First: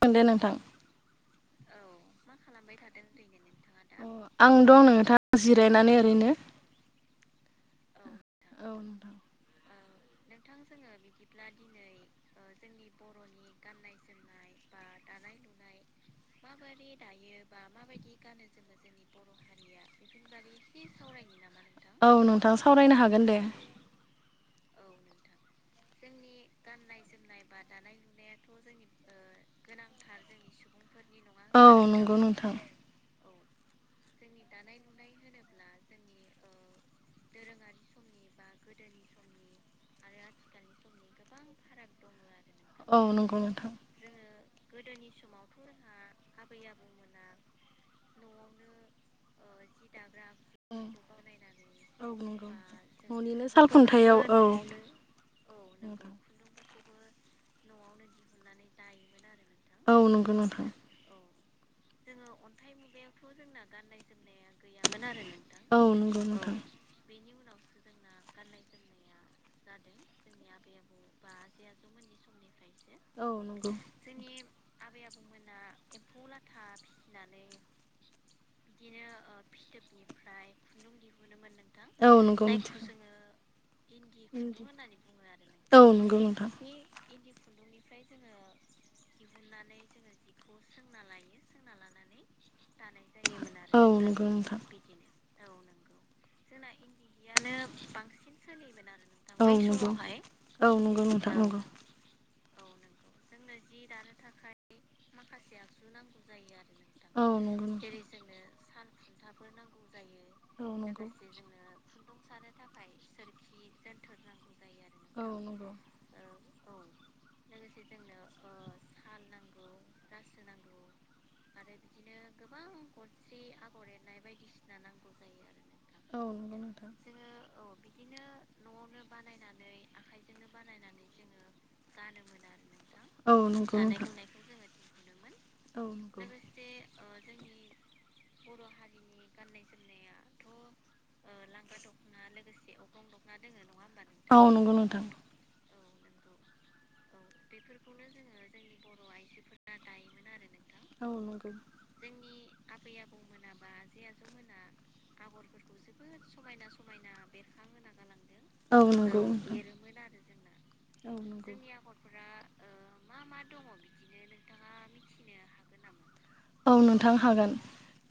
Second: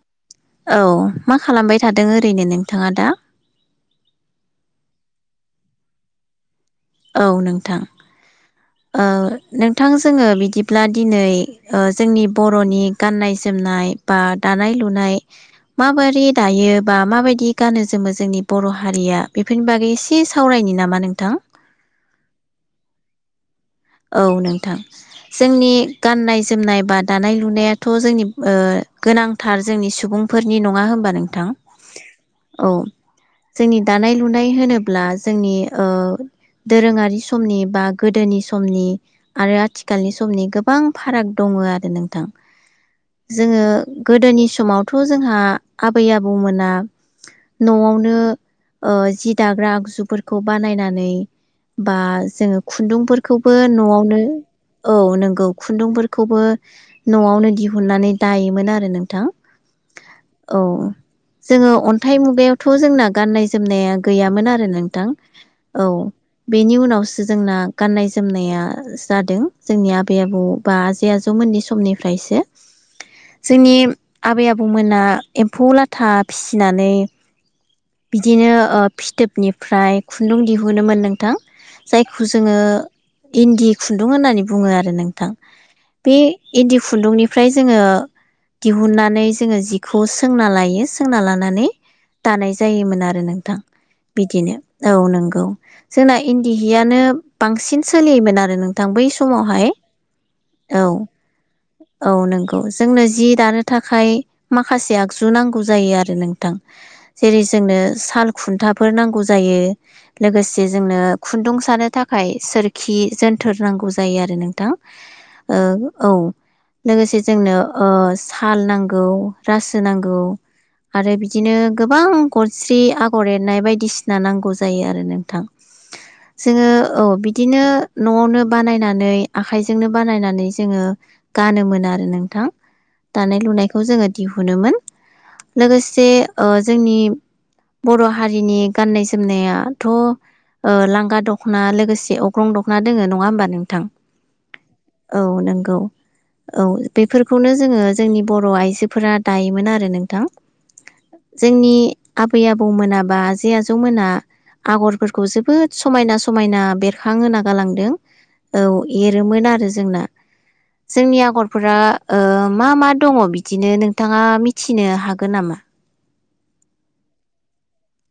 दे नोंथां औ मा खालामबाय थादों ओरैनो नोंथाङा दा? आं दं नोंथां जिरायनानै ओरैनो। औ नोंथां। औ ओ नोंथां नों थां जोङो बिदिब्ला दिनै ओ जोंनि बर'नि गाननाय जोमनाय बा दानाय लुनाय माबा माबायदि दायो बा माबायदि जोंनि गानो बर' जोमो जोंनि हारिया बर' बेफोरनि बागै एसे सावरायनि नामा हारिया नोंथां? नामा नोंथां? औ नोंथां सावरायनो हागोन दे। औ नोंथां। जोंनि गाननाय जोमनाय बा दानाय लुनायाथ' जोंनि ओ गोनांथार जोंनि सुबुंफोरनि नङा होनबा नोंथां? औ। जोंनि दानाय लुनाय होनोब्ला जोंनि ओ दोरोङारि समनि बा गोदोनि सम समनि आरो आथिखालनि समनि गोबां फाराग दङ आरो नोंथां। आरो नोंथां औ नंगौ जोङो नोंथां गोदोनि समावथ' जोंहा आबै आबौमोना न'आवनो ओ जि दाग्रा आगजुफोरखौ औ बानायनानै औ बा नंगौ नोंथां जोङो खुन्दुं न'निनो खौबो सालखुन्थायाव न'आवनो औ औ नंगौ खुन्दुंफोरखौबो खुन्दुंफोरखौबो न'आवनो दिहुननानै दायोमोन आरो नोंथां। औ नंगौ औ नोंथां। जोङो अन्थाइ मुगायाव थ' जोंना गाननाय जोमनाया गैयामोन आरो नोंथां औ नंगौ नोंथां बेनि उनावसो जोंना गाननाय जोम जोमनाया जादों जोंनि आबै आबौ बा आजै आजौमोननि समनिफ्रायसो औ नंगौ जोंनि आबै आबौमोना एम्फौ लाथा फिसिनानै बिदिनो ओ फिथोबनिफ्राय खुन्दुं दिहुनोमोन नोंथां औ जायखौ नंगौ जोङो नोंथां इन्दि खुन्दुं होना बुङो आरो नोंथां दानाय बे इन्दि खुन्दुंनिफ्राय जोङो दिहुननानै जोङो जिखौ सोंना लायो सोंना लानानै दानाय जायोमोन आरो नोंथां बिदिनो औ नंगौ जोंना इन्दि हियानो बांसिन। सोलियोमोन आरो नोंथां बै समाव। नंगौ औ नंगौ नोंथां नंगौ। गौ जोंनो जि दानो थाखाय माखासे आगजु नांगौ जायो आरो नोंथां जेरै नोंथां जोंनो साल खुन्थाफोर नांगौ जायो खुन्थि लोगोसे जोंनो खुन्दुं सानो थाखाय सोर खि जोनथोर नांगौ जायो आरो नोंथां औ नंगौ औ लोगोसे जोंनो ओ ओ साल नांगौ रासो नांगौ आरो बिदिनो गोबां गरस्रि आगर एरनाय बायदिसिना नांगौ जायो आरो नोंथां औ नंगौ जोङो नोंथां औ बिदिनो न'आवनो बानायनानै आखाइजोंनो बानायनानै जोङो गानोमोन आरो नोंथां औ दानाय नंगौ लुनायखौ नोंथां औ जोङो दिहुनोमोन लोगोसे नंगौ ओ जोंनि बर' हारिनि गाननाय जोमनायाथ' ओ लांगा दख'ना लोगोसे ग्रं दख'ना दोङो नङा होमबा नोंथां औ नंगौ नोंथां औ नंगौ औ बेफोरखौनो जोङो जोंनि बर' आइजोफोरा दायोमोन आरो नोंथां औ नंगौ जोंनि आबै आबौ मोना बा आजै आजौमोना आगरफोरखौ जोबोद समायना समायना बेर खां होना गालांदों औ एरोमोन आरो जोंना जोंनि जोंना आगरफोरा ओ मा मा दङ बिदिनो नोंथाङा मिथिनो हागोन नामा? औ नोंथां हागोन।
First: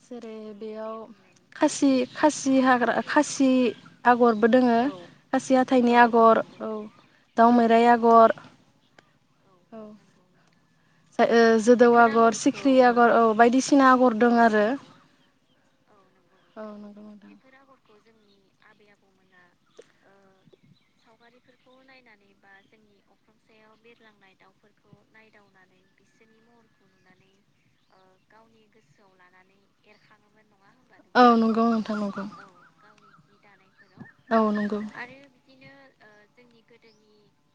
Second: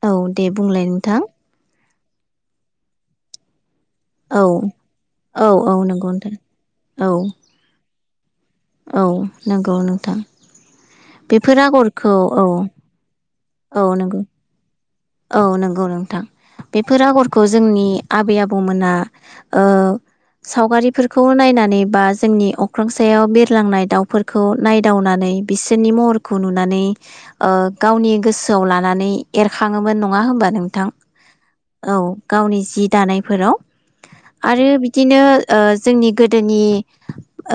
औ जेरै दे बुंलाय बेयाव नोंथां खासि खासि हाग्रा खासि औ आगरबो दोङो औ खासि औ हाथाइनि नंगौ नोंथां आगर औ औ दाउ मेराइ आगर औ। नंगौ औ नोंथां। ओ बेफोर जोदौ आगरखौ आगर औ सिख्रि आगर औ बायदिसिना औ सिना आगर नंगौ दोङो आरो। [inaudible] औ नोंगौ नोंथां औ बेफोर नंगौ नोंथां आगरखौ जोंनि आबै आबौमोनहा ओ सावगारिफोरखौ नायनानै बा जोंनि अख्रां सायाव बिरलांनाय दाउफोरखौ नायदावनानै बिसोरनि महरखौ नुनानै ओ गावनि गोसोआव लानानै एरखां खाङोमोन नङा होमबा नों थां औ नंगौ नोंथां औ नंगौ गावनि जि दानाय फोराव औ आरो नंगौ बिदिनो ओ जोंनि गोदोनि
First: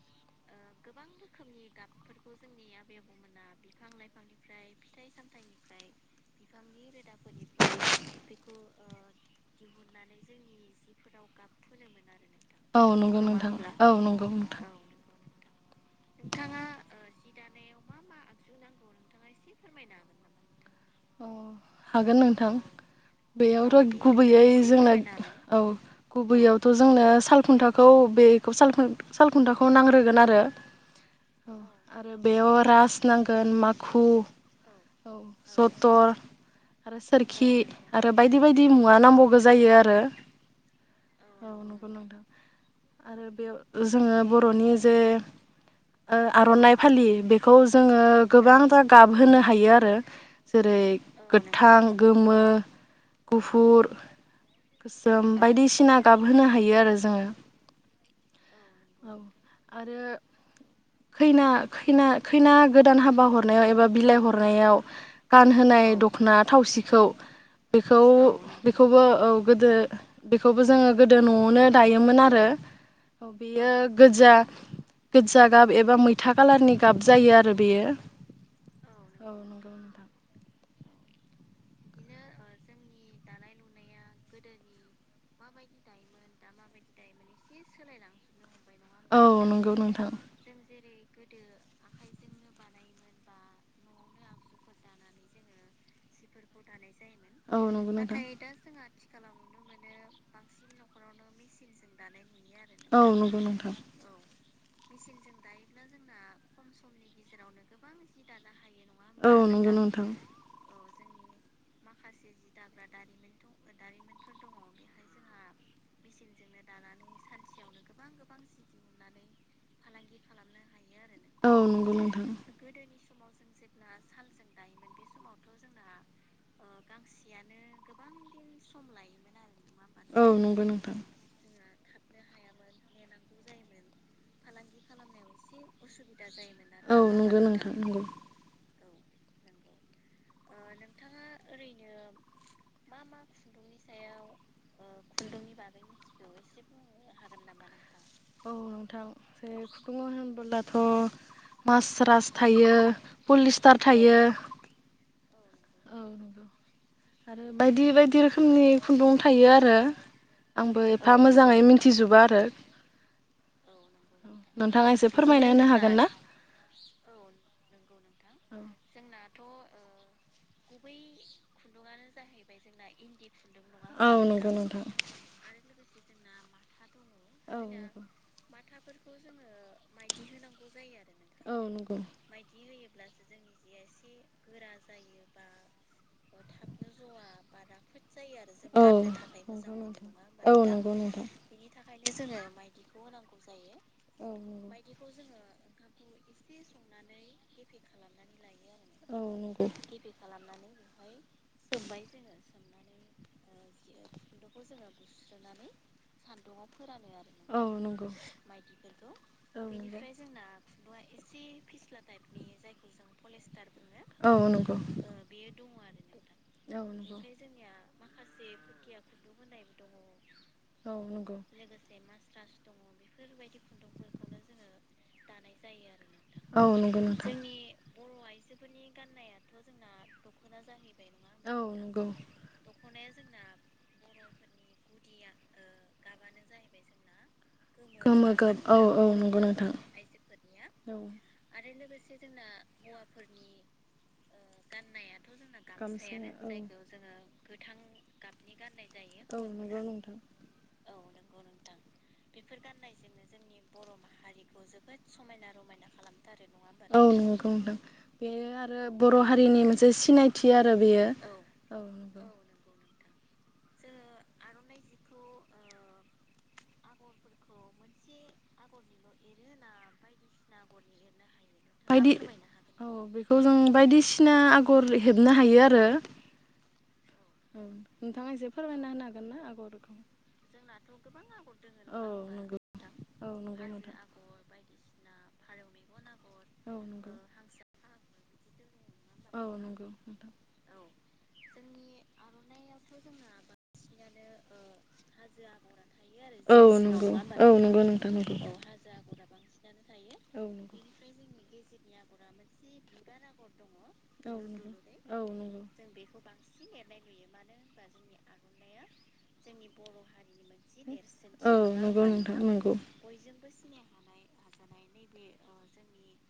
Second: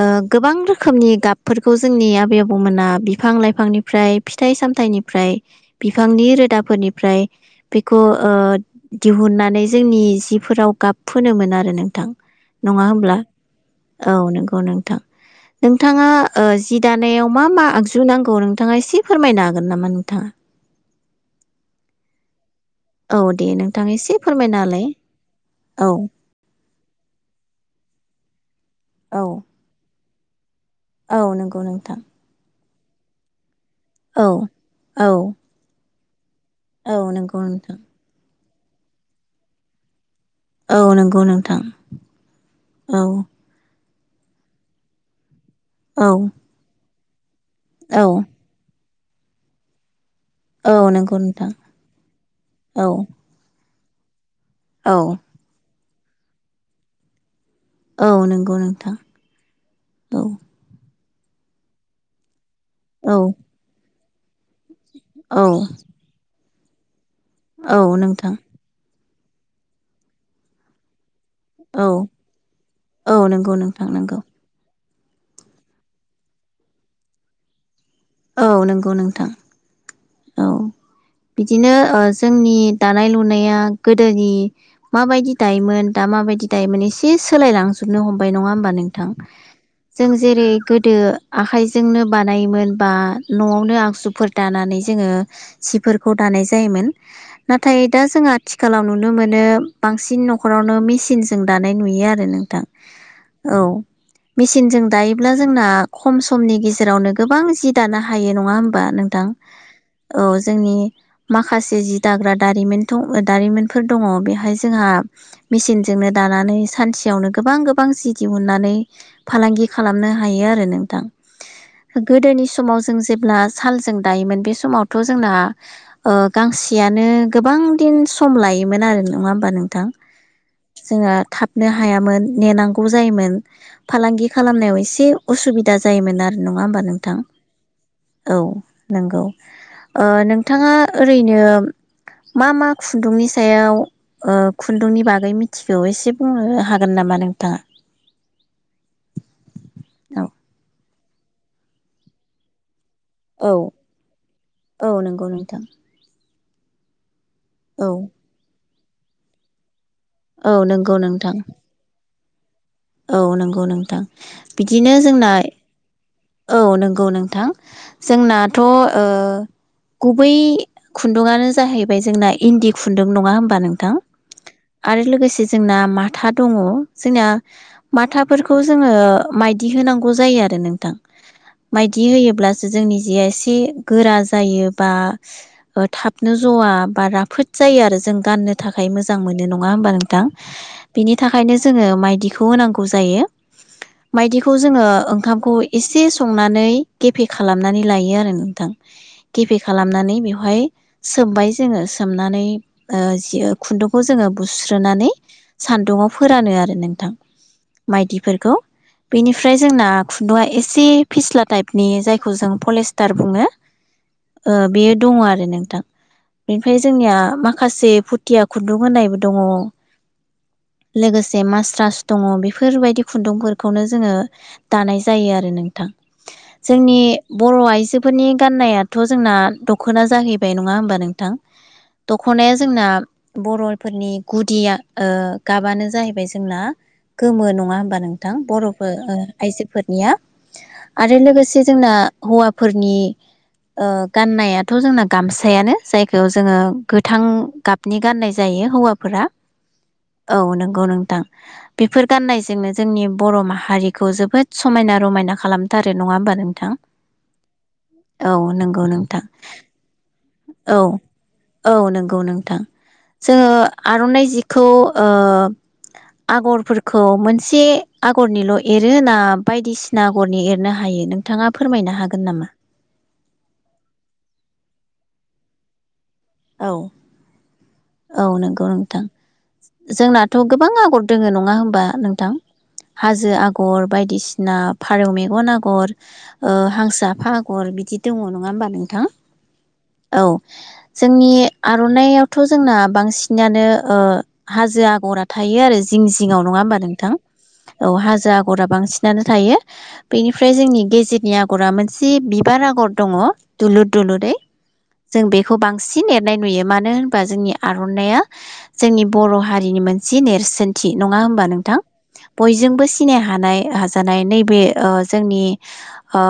ओ गोबां रोखोमनि गाबफोरखौ जोंनि आबै आबौमोना बिफां लाइफांनिफ्राय फिथाइ सामथायाइनिफ्राय बिफांनि रोदाफोरनि बेखौ ओ दिहुननानै जोंनि जिफोराव गाब फोनोमोन आरो नोंथां नङा होमब्ला औ नंगौ नोंथां नोंथां नोंथाङा ओ जि दानायाव मा मा आगजु नांगौ नोंथाङा एसे फोरमायनो हागोन नामा नोंथाङा औ हागोन नोंथां। औ दे नोंथां बेयावथ' एसे गुबैयै फोरमायना होलाय जोंना औ औ गुबैयावथ' थ' जोंनो सालखुन्थाखौ बे औ सालखुन-सालखुन्थाखौ नांग्रोगोन आरो [unintelligible] औ नंगौ नोंथां। स नांगोन मा खु, औ औ जतर औ आरो नंगौ सोरखि नोंथां आरो बायदि बायदि बायदि मुवा नांबावगो जायो आरो। औ नंगौ औ नोंथां नंगौ नोंथां औ आरो बेयाव जोङो बर'नि जे औ ओ आर'नाय फालि बे खौ जोङो औ गोबां गाबहोनो हायो आरो। औ जेरै नंगौ नोंथां गोथां, गोमो, औ गुफुर औ गोसोम बायदिसिना गाबहोनो हायो आरो जोङो। औ नंगौ नोंथां औ आरो औ। खैना खैना खैना गोदान औ हाबा हरनायाव एबा बिलाइ हरनायाव औ गानहोनाय दख'ना थावसिखौ औ बेखौ नोंथां बेखौबो औ गोदो बेखौबो जोङो गो गोदो न'आवनो औ दायोमोन आरो औ नंगौ बेयो नोंथां नंगौ गोजा गोदजा गाब एबा मैथा खालारनि गाब जायो आरो बेयो। औ औ नंगौ नोंथां नंगौ नोंथां। औ बिदिनो ओ जोंनि दानाय लुनाया गोदोनि माबायदि दायोबामोन दा माबायदि दायोमोन एसे सोलायलांजोबनो हमबाय नङा होम बा नोंथां औ नंगौ जों नोंथां जेरै गो दो आखाइजोंनो बानायोमोन बा न'आवनो आगजुफोर दानानै जोङो सिफोरखौ दानाय जायोमोन। औ नाथाय नंगौ दा नोंथां जों आथिखालाव नुनो मोनो बांसिन न'खरावनो मिसिनजों दानाय नुयो आरो नों थां मोनो बांसिन न'खरावनो जों दानाय नुयो नंगौ नोंथां दायो जोंना औ। खमनि मिसिनजों दायोब्ला जोंना खम समनि गेजेरावनो गोबां जि दानो हायो दानो नङा होम हायो बा नोंथां? नङा औ नंगौ नोंथां औ जोंनि माखासे जि दाग्रा दारिमिन थ' ओ दारिमिनफोर दङ बेहाय जोंहा मिचिनजोंनो दानानै सानसेयावनो गोबां गोबां जि दिहुननानै फालांगि खालामनो हायो आरो नोंथां। औ नंगौ नोंथां गोबां दिन गोदोनि औ समाव जों जेब ब्ला सालजों दायोमोन बे समावथ' जोंना ओ गांसेयानो गोबां दिन सम लायोमोन आरो नङा होमबा नों नंगौ नोंथां जोंहा थाब नो हायामोन नेनांगौ जायोमोन फालांगि खालामनायाव एसे एसे असुबिदा दा जायोमोन आरो नङा होमबा उसुबिदा औ नोंथां नंगौ नोंथां नंगौ औ। नोंगौ ओ नोंथाङा ओरैनो मा मा खुन्दुंनि सायाव ओ खुन्दुंनि खुन्दुंनि मिथिगौ बागै एसे मिथिगौ बुंनो एसे हागोन बुंनो नामा हागोन नोंथाङा? नामा औ नोंथां जे खुन्दुङाव औ होनबोलाथ' मास्रास थायो पलिस्टार थायो थां नोंगौ आरो बायदि बायदि रोखोमनि खुन्दुं थायो आरो औ आंबो नंगौ एफा नोंथां मोजाङै मिथिजोबा। [unintelligible] औ नंगौ नोंथां नोंथाङा बिदिनो एसे जोंना फोरमायना होनो हागोन ना औ नंगौ नोंथां औ जोंनाथ' ओ बै खुन्दुंआनो जाहै बै जोंना इन्दि खुन्दुं नङा होमबा नोंथां औ नंगौ नोंथां आरो लोगोसे जोंना माथा दङ जोंनि औ नंगौ माथाफोरखौ जोङो माइदि होनांगौ जायो आरो नोंथां औ नंगौ माइदि होयोब्लासो जोंनि जेआ एसे गोरा जायो बा थाबनो जवा बा राफोद जायो आरो जों गाननो थाखाय मोजां मोनो नङा होमबा नोंथां बिनि नोंथां थाखायनो जोङो माइ खौ होनांगौ जायो माइदिखौ जोङो ओंखामखौ एसे संनानै गेफे खालामनानै लायो आरो नोंथां औ गेफे नंगौ खालामनानै बेवहाय सोमबाय जोङो सोमनानै ओ जि खुन्दुंखौ जोङो बुस्रोनानै सान्दुंडाव फोरानो आरो नों औ नंगौ माइदिफोरखौ बेनिफ्राय जोंना खुन्दुआ एसे फिस्ला टाइपनि जायखौ जों पलेस्टार बुङो औ ओ नंगौ बेयो दङ आरो नोंथां बेनिफ्राय औ जोंनिया माखासे फुथिया खुन्दुं होनायबो दङ औ नंगौ लोगोसे मास्रास ओ बेफोरबायदि खुन्दुंफोरखौनो जोङो दानाय जायो आरो नोंथां औ जोंनि नंगौ बर' आइजोफोरनि गाननायाथ' जोंना दख'ना जाहैबाय नङा हबा नोंथां औ नंगौ दख'नाया जोंना बर'फोरनि गुदिया ओ गाबानो जाहैबाय जों [unintelligible] गोमो नङा होमबा नोंथां बर'फोर नंगौ नोंथां आइजोफोरनिया औ आरो लोगोसे जोंना हौवाफोरनि ओ गाननायाथ' जोंना गामसायानो जायखौ जोङो गोथां गाबनि गाननाय जायो हौवाफोरा औ औ नंगौ नोंथां बेफोर बेफोर गाननायजोंनो जोंनि बर' गनायजों जों माहारिखौ जोबोद बर'रिखौ समायना जोबोद रमायना समायना रमायना खालामथारो नङा होमबा खालामथारो नोंथां नङा औ नंगौ औ बेयो आरो नंगौ नोंथां बर' हारिनि मोनसे सिनायथि आरो औ बेयो औ नंगौ औंगौ नोंगौ नोंथां जोङो आर'नाइ जिखौ ओ आगर फोरखौ मोनसे आगरनिल' एरो ना बायदिसिना आगरनि एरनो हायो नोंथाङा फोरमायनो बायदि हागोन नामा? औ बेखौ जों बायदिसिना आग गर हेबनो हायो आरो औ औ औ नोंथाङा एसे नंगौ फोरमायना नोंथां होनो हागोन ना आगरखौ जोंनाथ' गोबां आगर दोङो नङा होमबा औ नोंथां नंगौ औ हाजो नंगौ आगर नोंथां बायदिसिना फारौ मेगन आगर ओ मेगन औ हांसो नंगौ आफा आगर बिदि बि दङ नङा होमबा नों नोंथां औ नंगौ औ नोंथां जोंनि आर'नाइयाथ' जोंना बांसिन ओ हाजो आगरा थायो आरो जिं जिङाव नङा होमबा नोंथां औ हाजो आगरा बांसिनानो थायो। बेनिफ्राय जोंनि गेजेरनि आगरा मोनसे बिबार आगर दङ दुुर दु औ नंगौ औ नंगौ जों बेखौ बांसिन एरनाय बा जोंनि आर'नाइया जोंनि बर' हारिनि मोनसे नेरसोनथि नङा होमबा नोंथां नोंथां बयजोंबो सिनाय हानाय हाजानाय नैबे ओ जोंनि ओ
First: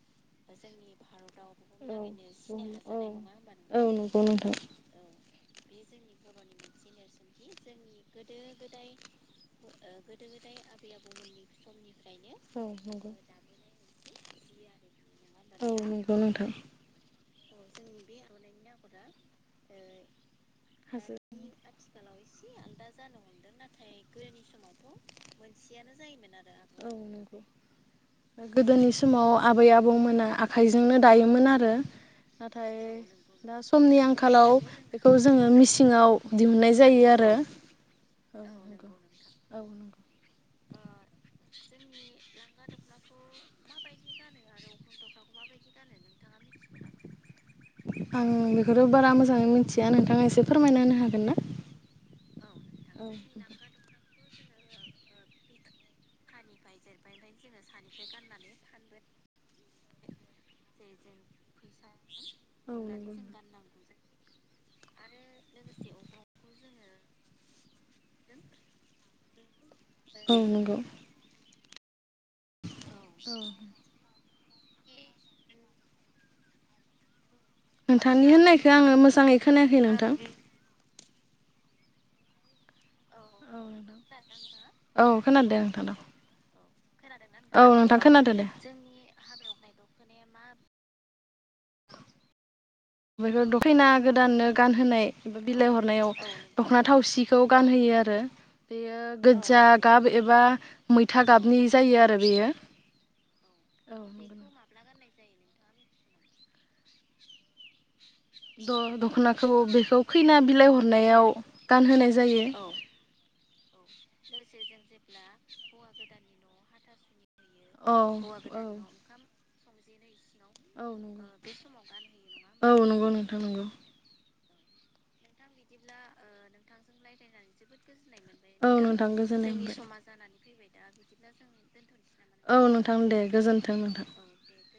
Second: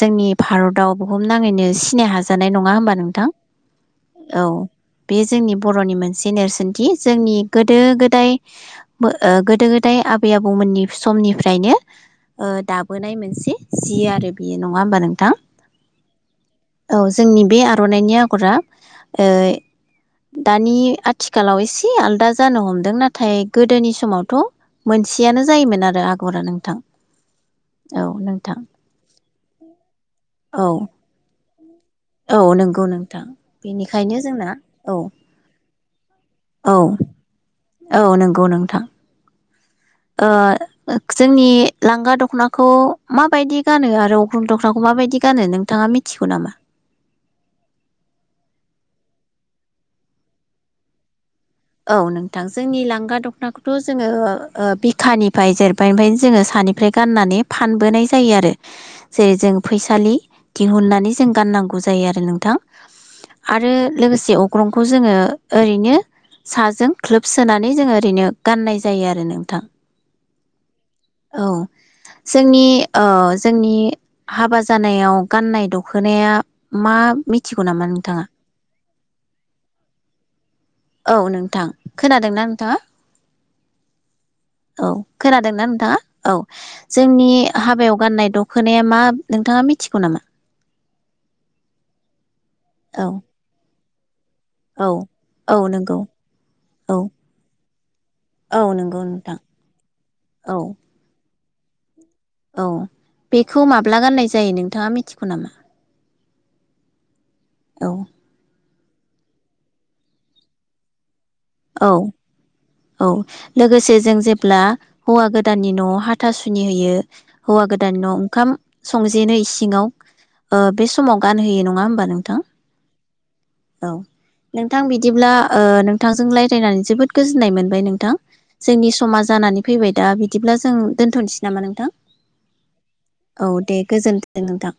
जोंनि भारताव बुुमनाङैनो सिनाय हाजानाय नङा होमबा नोंथां। नङा होमबा औ नोंथां हाजो दारिमिन बे जोंनि बर'नि मोनसे नेरसोनथि जोंनि गोदो गोदाय गोदो गोदाय आबै आबौमोननि समनिफ्रायनो ओ दाबोनाय मोनसे जि आरो बेयो नङा होमबा नोंथां। नंगौ नोंथां औ जोंनि बे आर'नाइनि आगरा ओ दानि हाजो आथिखालाव एसे आलदा जानो हमदों नाथाय गोदोनि समावथ' मोनसेयानो जायोमोन आरो आगरा नोंथां औ नंगौ औ नोंथां। गोदोनि समाव आबै आबौमोना औ आखाइजोंनो दायोमोन आरो आरो औ नाथाय नंगौ नोंथां दा समनि बेनिखायनो जोंना आंखालाव औ बेखौ जोङो मिसि सिङाव दिहुननाय औ जायो आरो औ नंगौ नोंथां औ नंगौ ओ जोंनि लांगा दख'नाखौ माबायदि गानो आरो अख्रं दख्रांखौ माबायदि गानो नोंथाङा मिथिगौ नामा? आं बेखौथ' बारा मोजाङै मिथिया नोंथाङा एसे फोरमायना होनो हागोन ना औ नोंथां जोंनि लांगा दख'नाखौथ' औ जोङो ओ बिखानिफ्राय जेरबाय ओमफ्रायनो जोङो सानिफ्राय गाननानै फानबोनाय जायो आरो जेरै जों फैसालि दिहुननानै जों गाननांगौ जायो आरो नोंथां औ नंगौ आरो लोगोसे अख ग्रंखौ जोङो ओरैनो साजों ख्लोब सोनानै जोंङो ओरैनो गाननाय जायो आरो नोंथां औ नंगौ औ जोंनि अ औ जोंनि - हाबा जानायाव गाननाय दख'नाया मा मिथि नोंथांनि होननायखौ आङो मोजाङै खोनायाखै नोंथां औ नोंथां खोनादोंना नोंथाङा? औ नोंथां औ खोनादों खोनादोंना नोंथां नोंथाङा औ जोंनि औ हाबायाव नोंथां गाननाय खोनादों दे दखनाया मा नोंथाङा मिथिगौ नामा? औ [unintelligible] गोदाननो औ गानहोनाया औ बिलाइ नंगौ हरनायाव दख'ना औ थावसिखौ गानहोयो आरो औ नंगौ बेयो नोंथां गोजा गाब एबा औ मैथा गाबनि जायो आरो बेयो औ बेखौ औ माब्ला नंगौ गाननाय जायो नोंथाङा मिथि गौ नामा औ। द' दख'नाखौ बेखौ खैना बिलाइ हरनायाव औ गानहोनाय जायो औ लोगोसे जों जेब्ला हौवा गोद दाननि न'आव हाथासुनि होयो हौवा गोदान औ न' ओंखाम औ संजेनो इसे सिङाव औ औ नंगौ नोंथां नंगौ औ नोंथां बिदिब्ला ओ नोंथां जों रायज्लायनानै जोबोद गोजोननाय मोनबाय नोंथां। औ जोंनि नोंथां समा गोजोननाय जानानै मोनबाय फैबाय दा बिदिब्ला जों दोनथ'नोसै नामा नोंथां औ नोंथां दे औ गोजोन्थों दे नोंथां गोजोनथों नोंथां।